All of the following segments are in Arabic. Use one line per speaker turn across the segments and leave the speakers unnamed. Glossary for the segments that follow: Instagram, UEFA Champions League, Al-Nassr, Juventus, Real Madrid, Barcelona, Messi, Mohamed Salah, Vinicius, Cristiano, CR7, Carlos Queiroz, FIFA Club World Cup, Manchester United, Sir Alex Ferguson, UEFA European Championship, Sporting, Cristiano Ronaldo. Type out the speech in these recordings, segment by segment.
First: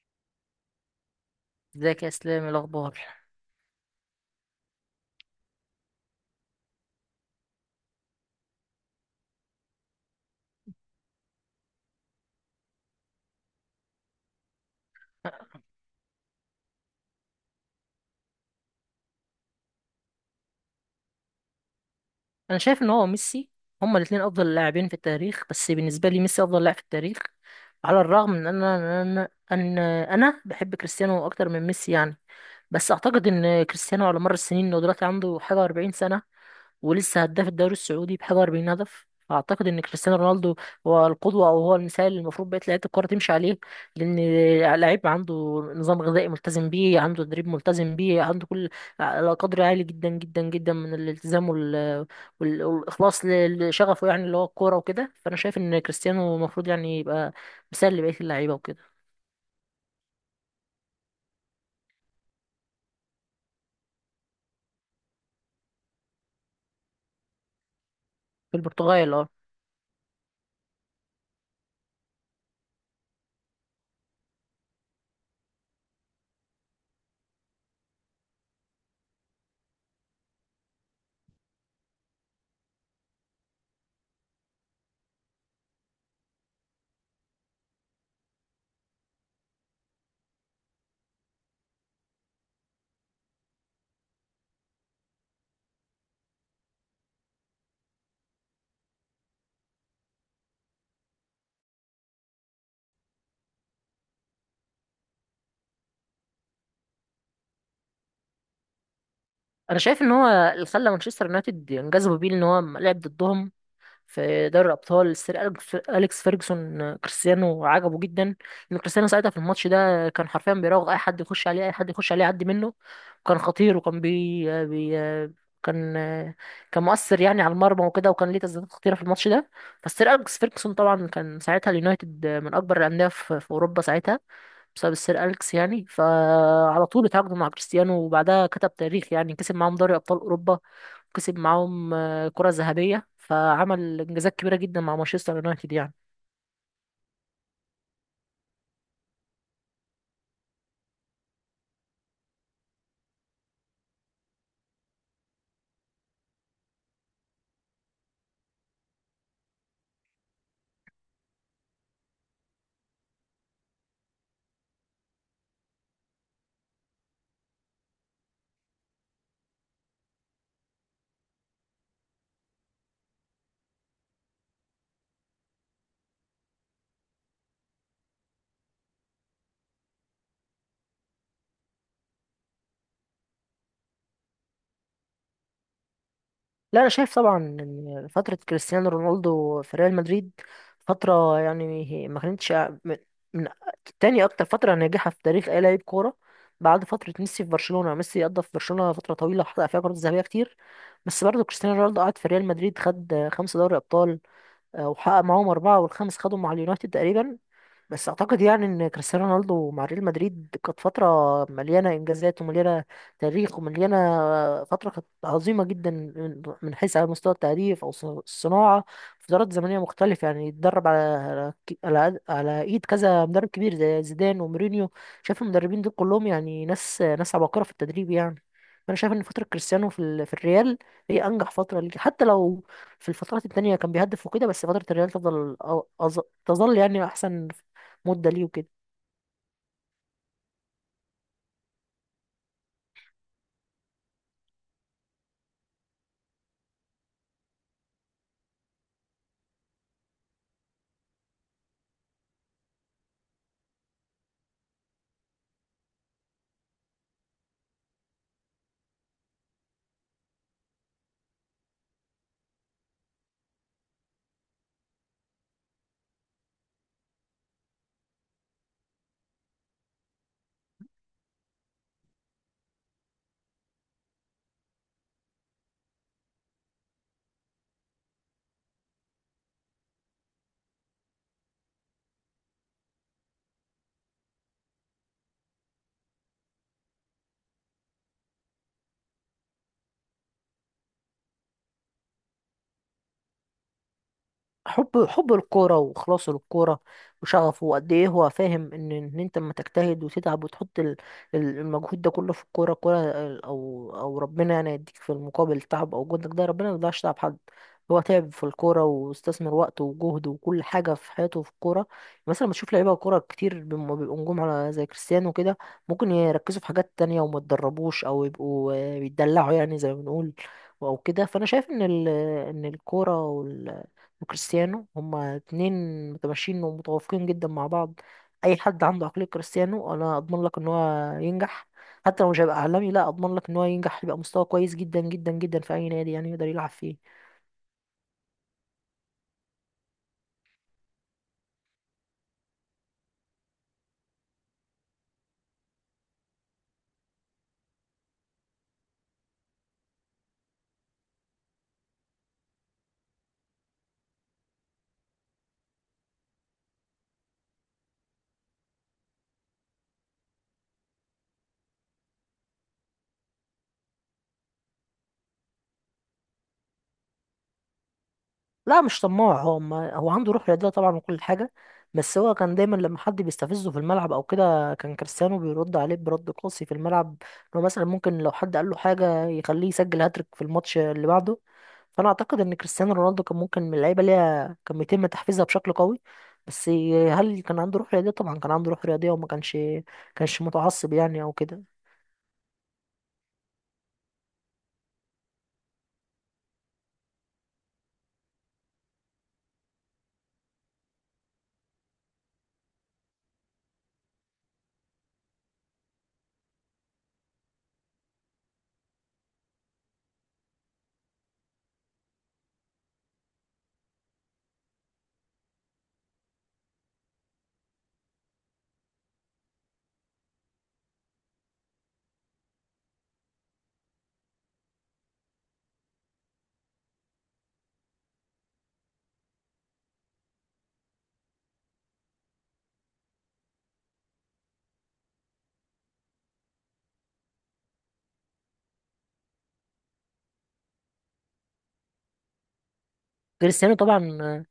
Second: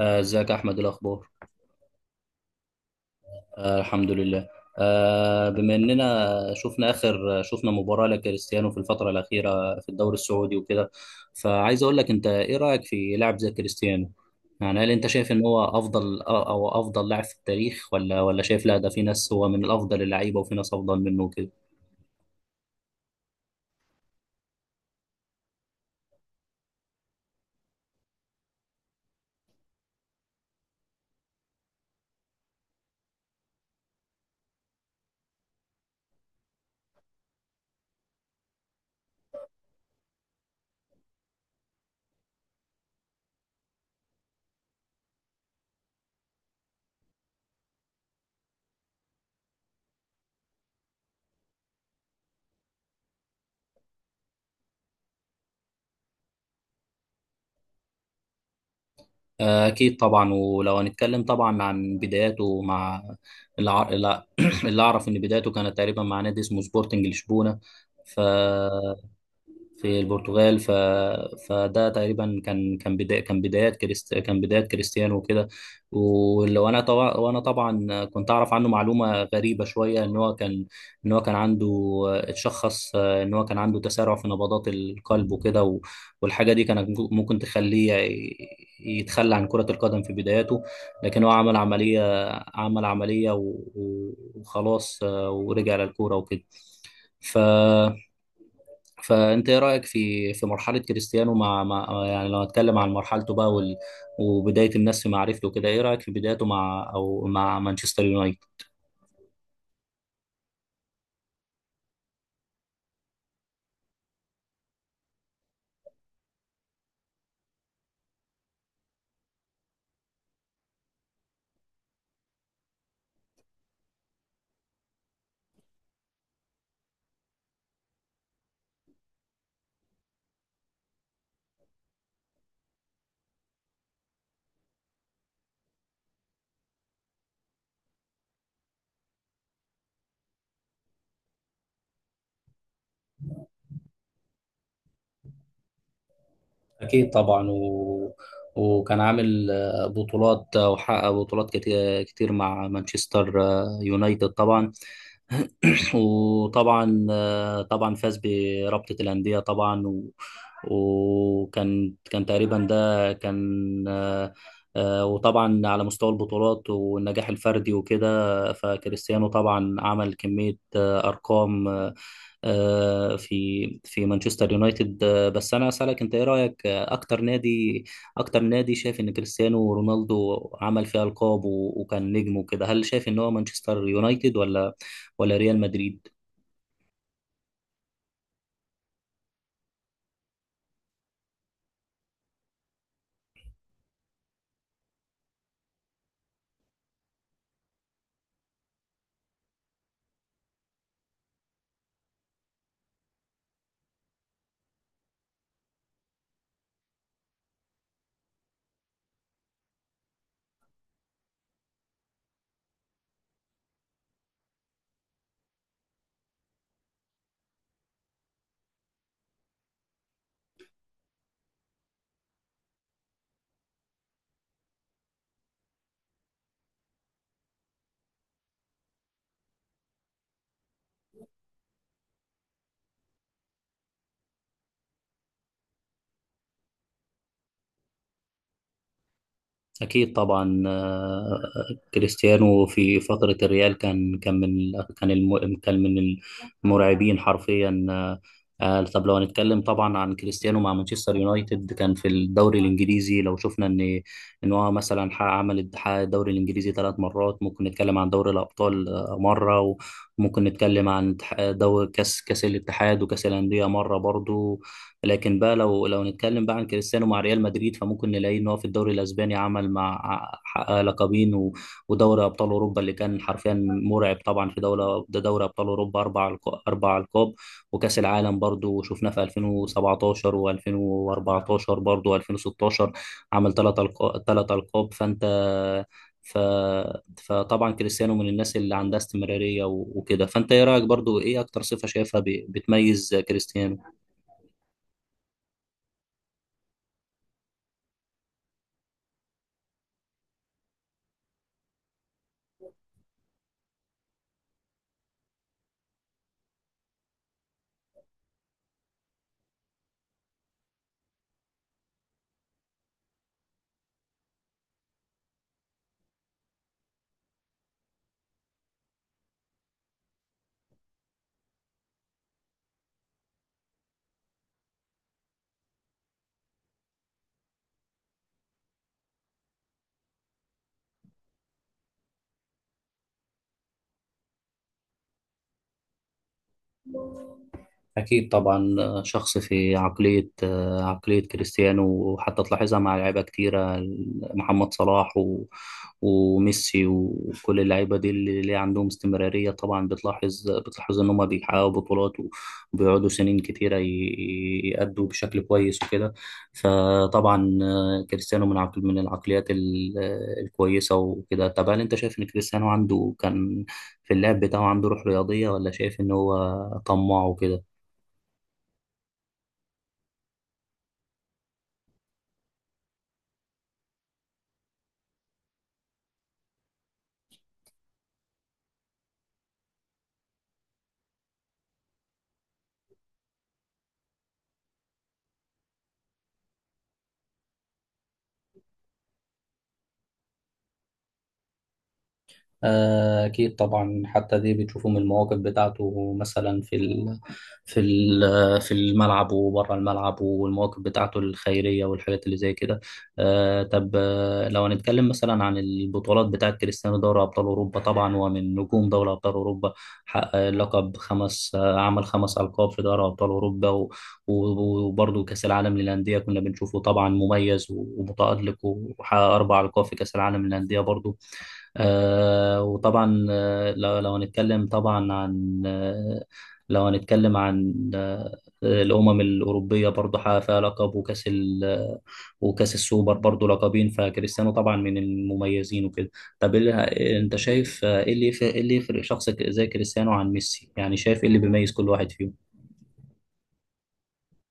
ازيك يا احمد، إيه الاخبار؟
ازيك يا اسلام، إيه الاخبار؟
الحمد لله. بما اننا شفنا اخر مباراه لكريستيانو في الفتره الاخيره في الدوري السعودي وكده، فعايز اقول لك، انت ايه رايك في لاعب زي كريستيانو؟ يعني هل انت شايف ان هو افضل او افضل لاعب في التاريخ، ولا شايف لا، ده في ناس هو من الافضل اللعيبه وفي ناس افضل منه وكده؟
انا شايف ان هو ميسي. هما الاثنين افضل لاعبين في التاريخ، بس بالنسبه لي ميسي افضل لاعب في التاريخ. على الرغم من ان انا بحب كريستيانو اكتر من ميسي يعني. بس اعتقد ان كريستيانو على مر السنين، انه دلوقتي عنده حاجه و40 سنه، ولسه هداف الدوري السعودي بحاجة 40 هدف. فأعتقد إن كريستيانو رونالدو هو القدوة أو هو المثال اللي المفروض بقية لعيبة الكرة تمشي عليه. لأن لعيب عنده نظام غذائي ملتزم بيه، عنده تدريب ملتزم بيه، عنده كل قدر عالي جدا جدا جدا من الالتزام والإخلاص لشغفه يعني اللي هو الكورة وكده. فأنا شايف إن كريستيانو المفروض يعني يبقى مثال لبقية اللعيبة وكده.
اكيد طبعا. ولو هنتكلم طبعا عن بداياته مع الع... لا، اللي اعرف ان بدايته كانت تقريبا مع نادي اسمه سبورتنج لشبونه، ف
في البرتغال اه.
في البرتغال. فده تقريبا كان كان بدا... كان بدايات كريست... كان بدايات كريستيانو وكده. ولو انا طبعا، وانا طبعا كنت اعرف عنه معلومه غريبه شويه، ان هو كان ان هو كان عنده، اتشخص ان هو كان عنده تسارع في نبضات القلب وكده، والحاجه دي كانت ممكن تخليه يتخلى عن كره القدم في بداياته. لكن هو عمل عمليه، عمل عمليه و... وخلاص، ورجع للكوره وكده. ف فانت ايه رايك في مرحله كريستيانو مع، مع، يعني لو هتكلم عن مرحلته بقى وبدايه الناس في معرفته كده، ايه رايك في بدايته مع، او مع مانشستر يونايتد؟
أنا شايف إن هو اللي خلى مانشستر يونايتد ينجذبوا بيه إن هو لعب ضدهم في دوري الابطال. السير أليكس فيرجسون، كريستيانو عجبه جدا. ان كريستيانو ساعتها في الماتش ده كان حرفيا بيراوغ اي حد يخش عليه، اي حد يخش عليه يعدي منه. كان خطير، وكان بي, آه، بي آه، كان آه، كان مؤثر يعني على المرمى وكده، وكان ليه تسديدات خطيره في الماتش ده. فالسير اليكس فيرجسون طبعا كان ساعتها اليونايتد من اكبر الانديه في اوروبا ساعتها بسبب السير أليكس يعني. فعلى طول اتعاقدوا مع كريستيانو، وبعدها كتب تاريخ يعني. كسب معاهم دوري أبطال أوروبا، وكسب معاهم كرة ذهبية. فعمل إنجازات كبيرة جدا مع مانشستر يونايتد يعني.
اكيد طبعا. وكان عامل بطولات، وحقق بطولات كتير كتير مع مانشستر يونايتد طبعا. وطبعا طبعا فاز برابطة الأندية طبعا، وكان كان تقريبا ده كان آه، آه، وطبعا على مستوى البطولات والنجاح الفردي وكده، فكريستيانو طبعا عمل كمية أرقام في مانشستر يونايتد. بس أنا أسألك، أنت إيه رأيك أكتر نادي، أكتر نادي شايف إن كريستيانو رونالدو عمل فيه ألقاب وكان نجم وكده؟ هل شايف إن هو مانشستر يونايتد ولا ريال مدريد؟
لا، أنا شايف طبعا إن فترة كريستيانو رونالدو في ريال مدريد فترة يعني ما كانتش من من تاني أكتر فترة ناجحة في تاريخ أي لاعب كورة بعد فترة ميسي في برشلونة. ميسي قضى في برشلونة فترة طويلة، وحقق فيها كرات ذهبية كتير. بس برضه كريستيانو رونالدو قعد في ريال مدريد، خد خمسة دوري أبطال. وحقق معاهم أربعة، والخامس خدهم مع اليونايتد تقريبا. بس اعتقد يعني ان كريستيانو رونالدو مع ريال مدريد كانت فتره مليانه انجازات، ومليانه تاريخ، ومليانه... فتره كانت عظيمه جدا، من حيث على مستوى التهديف او الصناعه في فترات زمنيه مختلفه يعني. اتدرب على على ك- على على ايد كذا مدرب كبير زي زيدان ومورينيو. شايف المدربين دول كلهم يعني ناس عباقره في التدريب يعني. فانا شايف ان فتره كريستيانو في الريال هي انجح فتره ليه. حتى لو في الفترات التانية كان بيهدف وكده، بس فترة الريال تفضل تظل يعني أحسن مده ليه وكده.
أكيد طبعا. كريستيانو في فترة الريال كان كان من المرعبين حرفيا. طب لو هنتكلم طبعا عن كريستيانو مع مانشستر يونايتد، كان في الدوري الإنجليزي، لو شفنا إن هو مثلا حقق- عمل حقق الدوري الإنجليزي ثلاث مرات. ممكن نتكلم عن دوري الأبطال مرة، وممكن نتكلم عن دوري كأس، كأس الاتحاد، وكأس الأندية مرة برضو. لكن بقى لو نتكلم بقى عن كريستيانو مع ريال مدريد، فممكن نلاقي ان هو في الدوري الاسباني عمل مع حقق لقبين، ودوري ابطال اوروبا اللي كان حرفيا مرعب طبعا، في دوله ده دوري ابطال اوروبا اربع القاب. وكاس العالم برضو شفناه في 2017 و2014 برضو و2016، عمل ثلاث القاب، ثلاث القاب فانت، ف... فطبعا كريستيانو من الناس اللي عندها استمرارية وكده. فانت ايه رأيك برضو، ايه اكتر صفة شايفها بتميز كريستيانو؟
حب الكوره وخلاصه للكوره، وشغفه، وقد ايه هو فاهم ان انت لما تجتهد وتتعب وتحط المجهود ده كله في الكوره، الكوره او ربنا يعني يديك في المقابل تعب، او جهدك ده ربنا ما يضيعش تعب حد. هو تعب في الكوره، واستثمر وقته وجهده وكل حاجه في حياته في الكوره. مثلا بتشوف لعيبه كوره كتير بيبقوا نجوم على زي كريستيانو كده، ممكن يركزوا في حاجات تانية وما يتدربوش، او يبقوا بيتدلعوا يعني زي ما بنقول او كده. فانا شايف ان ان الكوره وكريستيانو هما اتنين متماشيين ومتوافقين جدا مع بعض. اي حد عنده عقلية كريستيانو، انا اضمن لك ان هو ينجح. حتى لو مش هيبقى عالمي، لا اضمن لك ان هو ينجح، يبقى مستوى كويس جدا جدا جدا في اي نادي يعني يقدر يلعب فيه.
أكيد طبعا. شخص في عقلية، كريستيانو، وحتى تلاحظها مع لعيبة كتيرة: محمد صلاح وميسي، وكل اللعيبة دي اللي عندهم استمرارية، طبعا بتلاحظ، إن هما بيحققوا بطولات وبيقعدوا سنين كتيرة يأدوا بشكل كويس وكده. فطبعا كريستيانو من عقل، العقليات الكويسة وكده. طب هل أنت شايف إن كريستيانو عنده كان في اللعب بتاعه عنده روح رياضية، ولا شايف إن هو طماع وكده؟
لا، مش طماع. هو ما هو عنده روح رياضية طبعا وكل حاجة. بس هو كان دايما لما حد بيستفزه في الملعب او كده، كان كريستيانو بيرد عليه برد قاسي في الملعب. انه مثلا ممكن لو حد قال له حاجة، يخليه يسجل هاتريك في الماتش اللي بعده. فانا اعتقد ان كريستيانو رونالدو كان ممكن من اللعيبة ليها كان بيتم تحفيزها بشكل قوي. بس هل كان عنده روح رياضية؟ طبعا كان عنده روح رياضية، وما كانش متعصب يعني او كده.
أكيد طبعا، حتى دي بتشوفوا من المواقف بتاعته مثلا في ال في ال في الملعب وبره الملعب، والمواقف بتاعته الخيرية والحاجات اللي زي كده. طب لو هنتكلم مثلا عن البطولات بتاعة كريستيانو، دوري أبطال أوروبا طبعا هو من نجوم دوري أبطال أوروبا، حقق لقب خمس، عمل خمس ألقاب في دوري أبطال أوروبا، وبرضه كأس العالم للأندية، كنا بنشوفه طبعا مميز ومتألق، وحقق أربع ألقاب في كأس العالم للأندية برضه. وطبعا، لو هنتكلم طبعا عن آه، لو هنتكلم عن الأمم الأوروبية برضه، حقق فيها لقب، وكأس ال، وكأس السوبر برضه لقبين. فكريستيانو طبعا من المميزين وكده. طب إيه أنت شايف إيه إيه اللي يفرق شخص زي كريستيانو عن ميسي؟ يعني شايف إيه اللي بيميز كل واحد فيهم؟
كريستيانو طبعا،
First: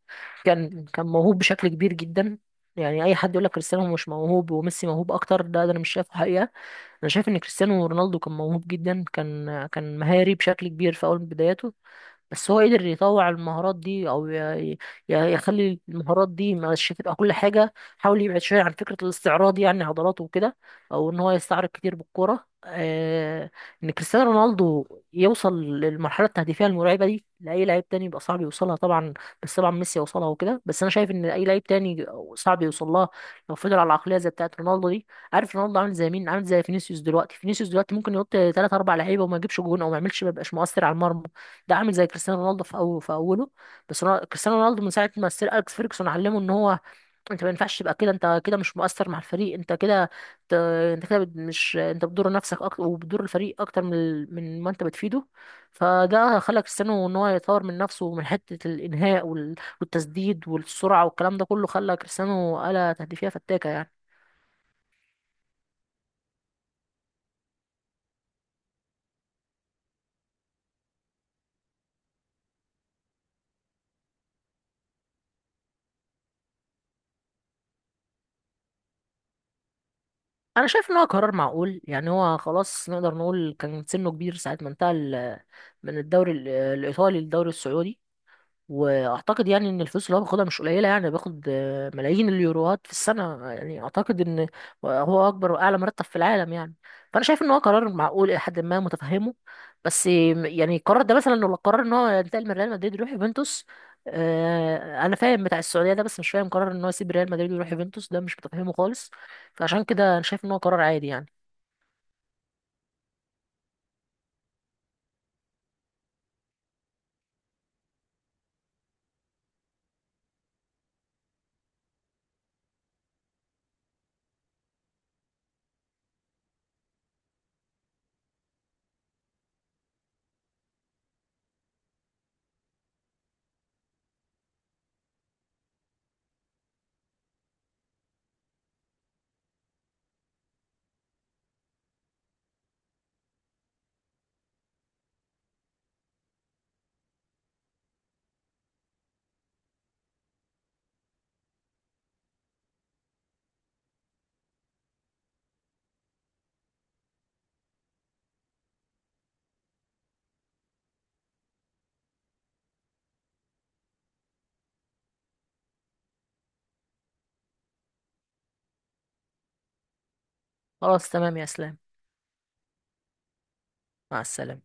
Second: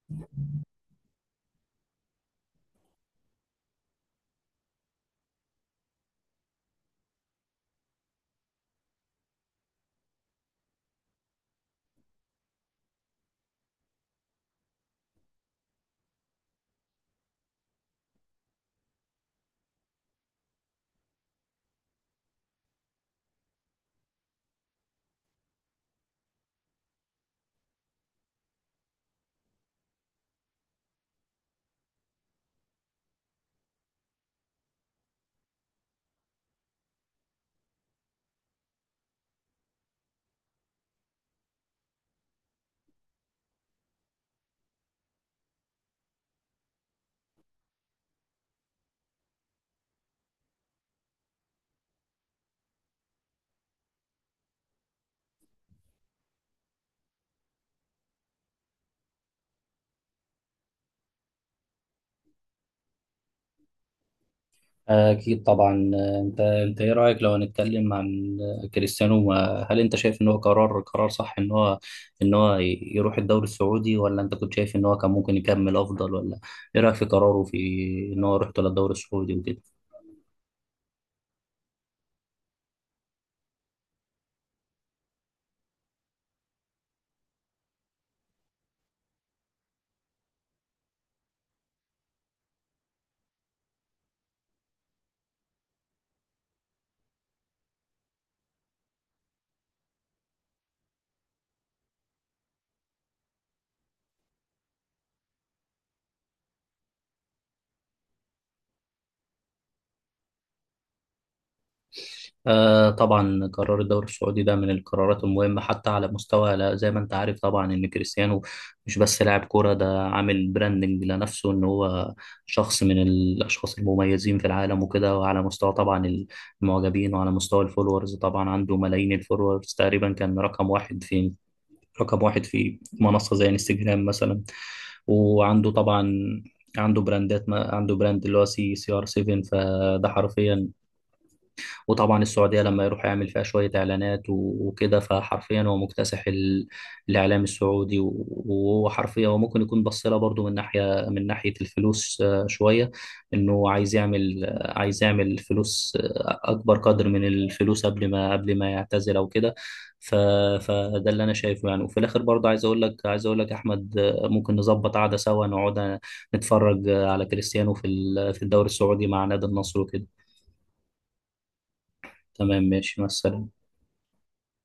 كان كان موهوب بشكل كبير جدا يعني. اي حد يقول لك كريستيانو مش موهوب وميسي موهوب اكتر، ده انا مش شايفه حقيقه. انا شايف ان كريستيانو رونالدو كان موهوب جدا، كان كان مهاري بشكل كبير في اول بداياته. بس هو قدر يطوع المهارات دي، او يخلي المهارات دي مش تبقى كل حاجه. حاول يبعد شويه عن فكره الاستعراض يعني، عضلاته وكده، او ان هو يستعرض كتير بالكوره. ان كريستيانو رونالدو يوصل للمرحله التهديفيه المرعبه دي، لاي لعيب تاني يبقى صعب يوصلها طبعا. بس طبعا ميسي يوصلها وكده. بس انا شايف ان اي لعيب تاني صعب يوصلها لو فضل على العقليه زي بتاعه رونالدو دي. عارف رونالدو عامل زي مين؟ عامل زي فينيسيوس دلوقتي. فينيسيوس دلوقتي ممكن يحط 3 4 لعيبه وما يجيبش جون، او ما يعملش، ما يبقاش مؤثر على المرمى. ده عامل زي كريستيانو رونالدو في أول في أوله. بس كريستيانو رونالدو من ساعة ما السير أليكس فيرجسون علمه إن هو أنت ما ينفعش تبقى كده. أنت كده مش مؤثر مع الفريق. أنت كده ت- مش أنت بتضر نفسك أكتر، وبتضر الفريق أكتر من من ما أنت بتفيده. فده خلى كريستيانو إن هو يطور من نفسه من حتة الإنهاء والتسديد والسرعة والكلام ده كله. خلى كريستيانو آلة تهديفية فتاكة يعني.
أكيد طبعا. أنت إيه رأيك، لو هنتكلم عن كريستيانو، هل أنت شايف إن هو قرار، صح إن هو، إن هو يروح الدوري السعودي، ولا أنت كنت شايف إن هو كان ممكن يكمل أفضل؟ ولا إيه رأيك في قراره في إن هو يروح للدوري السعودي وكده؟
انا شايف ان هو قرار معقول يعني. هو خلاص نقدر نقول كان سنه كبير ساعة ما انتقل من الدوري الايطالي للدوري السعودي. واعتقد يعني ان الفلوس اللي هو بياخدها مش قليله يعني. بياخد ملايين اليوروات في السنه يعني. اعتقد ان هو اكبر واعلى مرتب في العالم يعني. فانا شايف ان هو قرار معقول الى حد ما متفهمه. بس يعني القرار ده مثلا لو قرر ان هو ينتقل من ريال مدريد يروح يوفنتوس، انا فاهم بتاع السعوديه ده، بس مش فاهم قرار ان هو يسيب ريال مدريد ويروح يوفنتوس. ده مش متفهمه خالص. فعشان كده انا شايف ان هو قرار عادي يعني.
آه طبعا، قرار الدوري السعودي ده من القرارات المهمة حتى على مستوى زي ما انت عارف طبعا ان كريستيانو مش بس لاعب كورة، ده عامل براندنج لنفسه، ان هو شخص من الاشخاص المميزين في العالم وكده. وعلى مستوى طبعا المعجبين، وعلى مستوى الفولورز، طبعا عنده ملايين الفولورز، تقريبا كان رقم واحد في، منصة زي انستجرام مثلا. وعنده طبعا، عنده براندات، ما عنده براند اللي هو سي ار 7، فده حرفيا. وطبعا السعودية لما يروح يعمل فيها شوية إعلانات وكده، فحرفيا هو مكتسح الإعلام السعودي، وهو حرفيا هو ممكن يكون بص لها برضه من ناحية، الفلوس شوية، إنه عايز يعمل، عايز يعمل فلوس، أكبر قدر من الفلوس قبل ما، يعتزل أو كده. ف... فده اللي أنا شايفه يعني. وفي الآخر برضه عايز أقول لك، أحمد، ممكن نظبط قعدة سوا، نقعد نتفرج على كريستيانو في في الدوري السعودي مع نادي النصر وكده.
خلاص، تمام يا اسلام.
تمام، ماشي، مع السلامة.
مع السلامه.